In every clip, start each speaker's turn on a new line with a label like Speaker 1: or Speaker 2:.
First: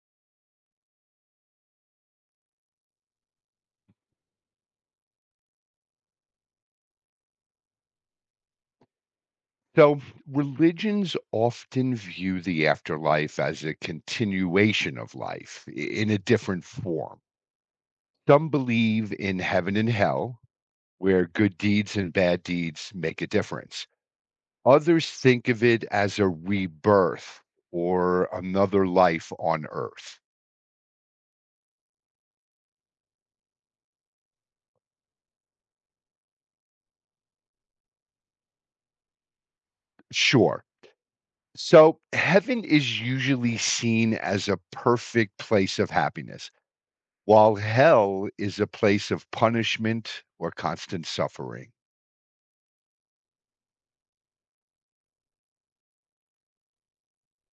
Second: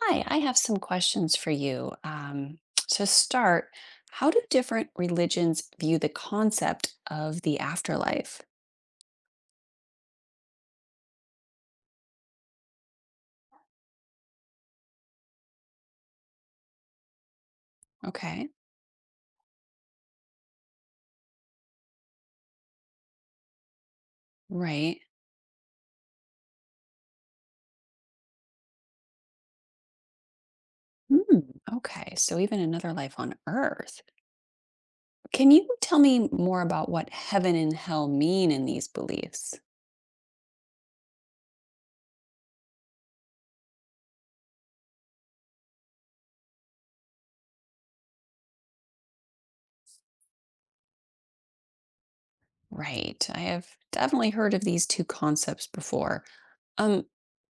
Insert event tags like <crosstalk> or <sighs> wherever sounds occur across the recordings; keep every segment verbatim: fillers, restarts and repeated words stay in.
Speaker 1: Hi, I have some questions for you. Um, so to start, how do different religions view the concept of the afterlife?
Speaker 2: So, religions often view the afterlife as a continuation of life i- in a different form.
Speaker 1: Okay,
Speaker 2: Some believe in heaven and hell, where good deeds and bad deeds make a difference.
Speaker 1: right.
Speaker 2: Others think of it as a rebirth or another life on earth.
Speaker 1: Hmm, okay, so even another life on earth. Can you tell me more about what heaven and hell mean in these beliefs?
Speaker 2: Sure. So, heaven is usually seen as a perfect place of happiness, while hell is a place of punishment or constant suffering.
Speaker 1: Right, I have definitely heard of these two concepts before. Um,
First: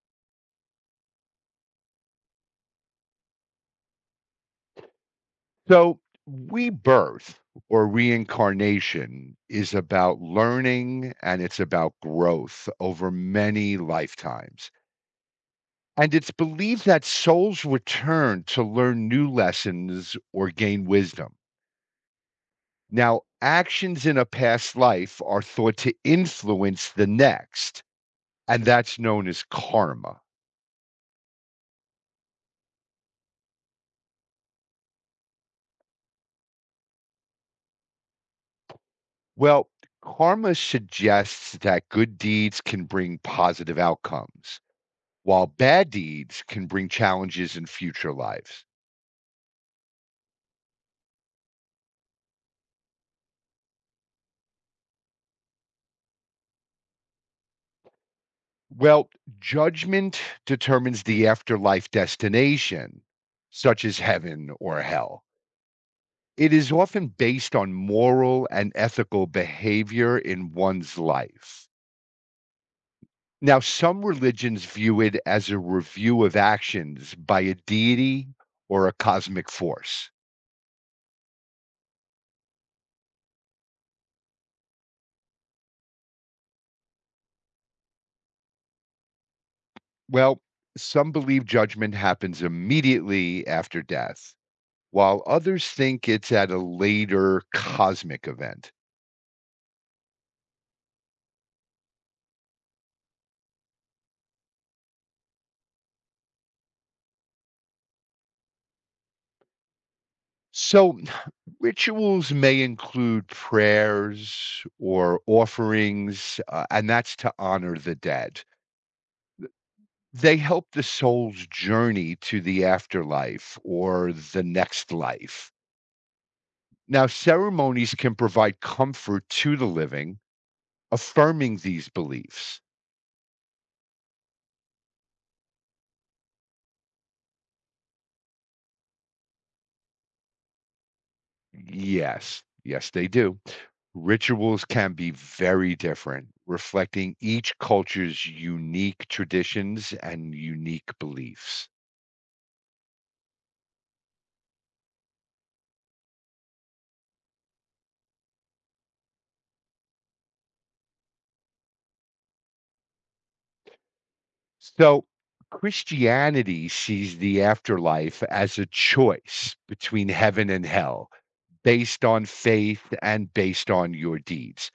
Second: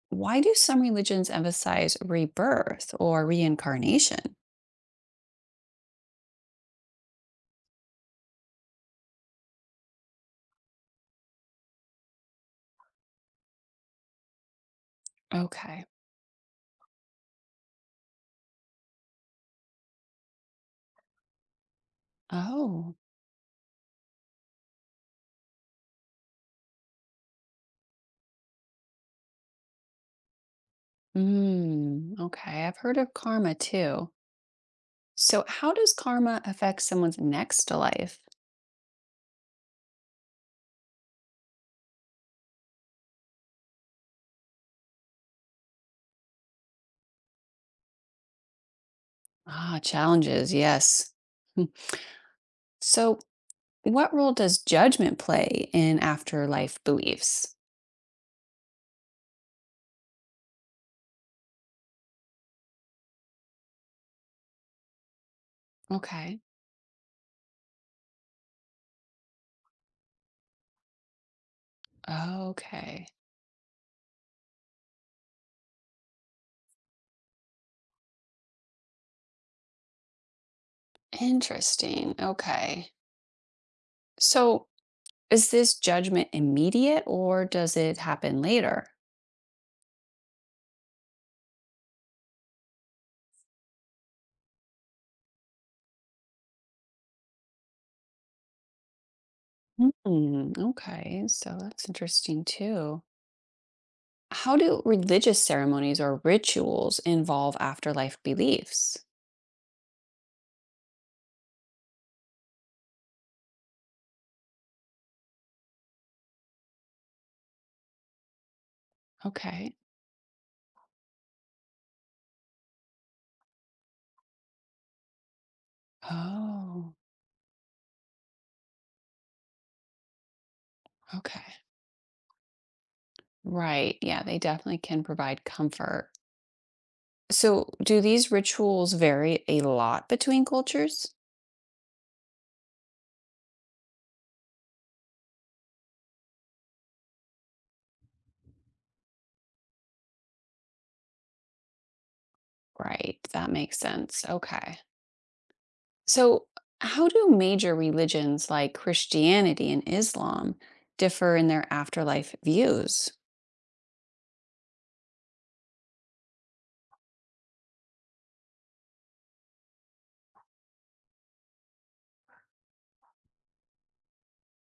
Speaker 1: why do some religions emphasize rebirth or reincarnation?
Speaker 2: So, rebirth or reincarnation is about learning and it's about growth over many lifetimes.
Speaker 1: Okay.
Speaker 2: And it's believed that souls return to learn new lessons or gain wisdom.
Speaker 1: Oh,
Speaker 2: Now, actions in a past life are thought to influence the next, and that's known as karma.
Speaker 1: mm, okay, I've heard of karma too. So, how does karma affect someone's next life?
Speaker 2: Well, karma suggests that good deeds can bring positive outcomes while bad deeds can bring challenges in future lives.
Speaker 1: Ah, challenges, yes. Hmm. So, what role does judgment play in afterlife beliefs?
Speaker 2: Well, judgment determines the afterlife destination, such as heaven or hell.
Speaker 1: Okay,
Speaker 2: It is often based on moral and ethical behavior in one's life.
Speaker 1: okay,
Speaker 2: Now, some religions view it as a review of actions by a deity or a cosmic force.
Speaker 1: interesting. Okay, so is this judgment immediate or does it happen later?
Speaker 2: Well, some believe judgment happens immediately after death while others think it's at a later cosmic event.
Speaker 1: Hmm, okay, so that's interesting too. How do religious ceremonies or rituals involve afterlife beliefs?
Speaker 2: So, <sighs> rituals may include prayers or offerings, uh, and that's to honor the dead.
Speaker 1: Okay.
Speaker 2: They help the soul's journey to the afterlife or the next life.
Speaker 1: Oh,
Speaker 2: Now, ceremonies can provide comfort to the living,
Speaker 1: okay.
Speaker 2: affirming these beliefs.
Speaker 1: Right. Yeah, they definitely can provide comfort. So, do these rituals vary a lot between cultures?
Speaker 2: Yes, yes, they do. Rituals can be very different, reflecting each culture's unique traditions and unique beliefs.
Speaker 1: Right. That makes sense. Okay. So, how do major religions like Christianity and Islam differ in their afterlife views?
Speaker 2: So, Christianity sees the afterlife as a choice between heaven and hell, based on faith and based on your deeds.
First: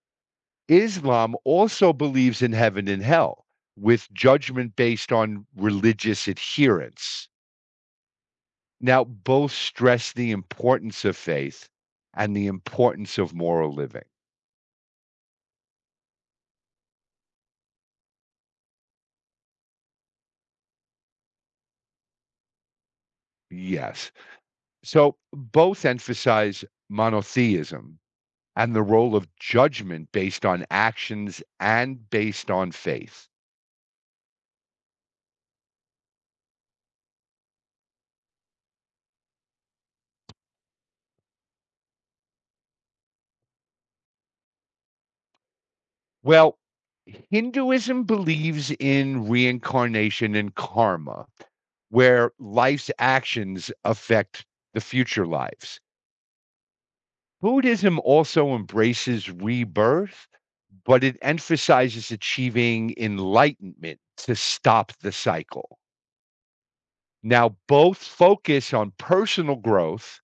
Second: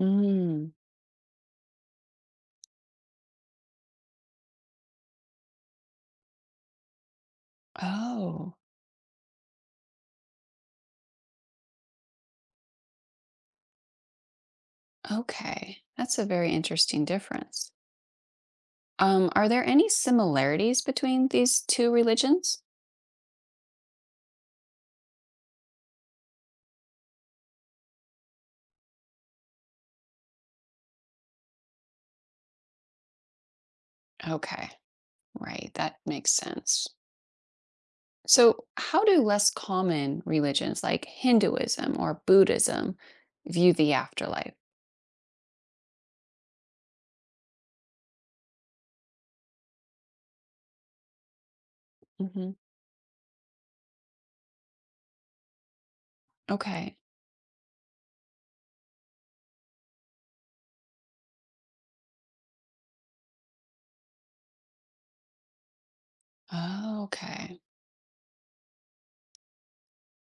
Speaker 1: Mm.
Speaker 2: Islam also believes in heaven and hell, with judgment based on religious adherence.
Speaker 1: Oh,
Speaker 2: Now, both stress the importance of faith and the importance of moral living.
Speaker 1: okay. That's a very interesting difference. Um, are there any similarities between these two religions?
Speaker 2: Yes. So, both emphasize monotheism and the role of judgment based on actions and based on faith.
Speaker 1: Okay, right, that makes sense. So, how do less common religions like Hinduism or Buddhism view the afterlife?
Speaker 2: Well, Hinduism believes in reincarnation and karma, where
Speaker 1: Hmm.
Speaker 2: life's actions affect the future lives.
Speaker 1: Okay.
Speaker 2: Buddhism also embraces rebirth, but it emphasizes achieving enlightenment to stop the cycle.
Speaker 1: Oh,
Speaker 2: Now,
Speaker 1: okay.
Speaker 2: both focus on personal growth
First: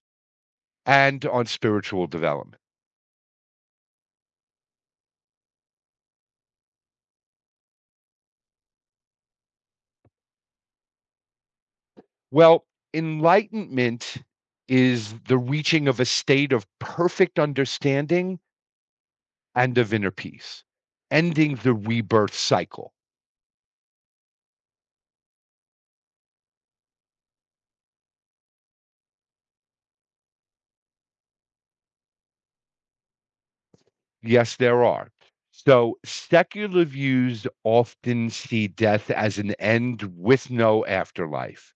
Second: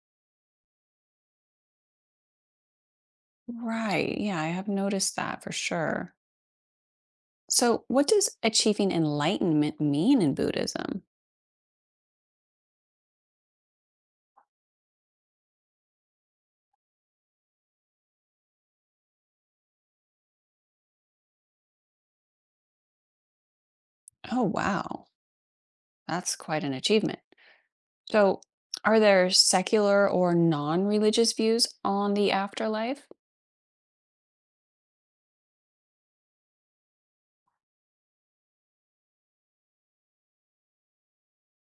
Speaker 2: and on spiritual development.
Speaker 1: Right. Yeah, I have noticed that for sure. So, what does achieving enlightenment mean in Buddhism?
Speaker 2: Well, enlightenment is the reaching of a state of perfect understanding and of inner peace, ending the rebirth cycle.
Speaker 1: Oh, wow. That's quite an achievement. So, are there secular or non-religious views on the afterlife?
Speaker 2: Yes, there are. So secular views often see death as an end with no afterlife.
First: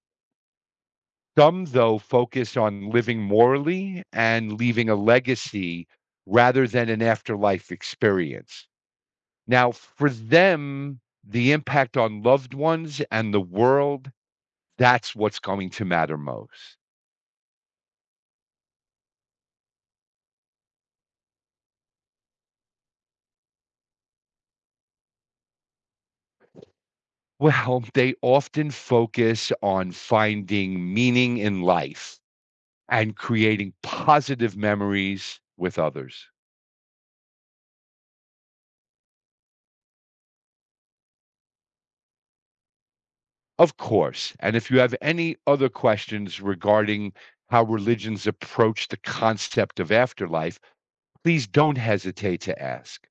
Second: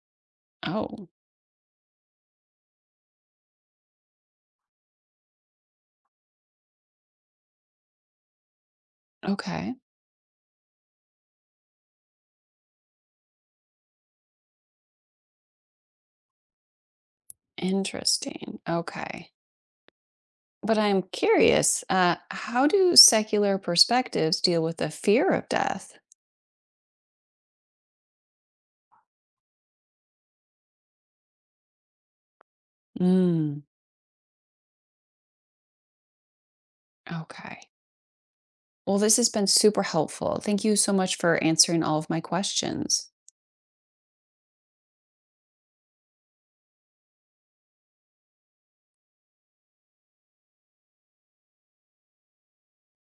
Speaker 1: Oh,
Speaker 2: Some, though, focus on living morally and leaving a legacy rather than an afterlife experience. Now,
Speaker 1: okay.
Speaker 2: for them, the impact on loved ones and the world, that's what's going to matter most.
Speaker 1: Interesting. Okay. But I'm curious, uh, how do secular perspectives deal with the fear of death?
Speaker 2: Well, they often focus on finding meaning in life and
Speaker 1: Mm,
Speaker 2: creating positive memories with others.
Speaker 1: okay. Well, this has been super helpful. Thank you so much for answering all of my questions.
Speaker 2: Of course. And if you have any other questions regarding how religions approach the concept of afterlife, please don't hesitate to ask.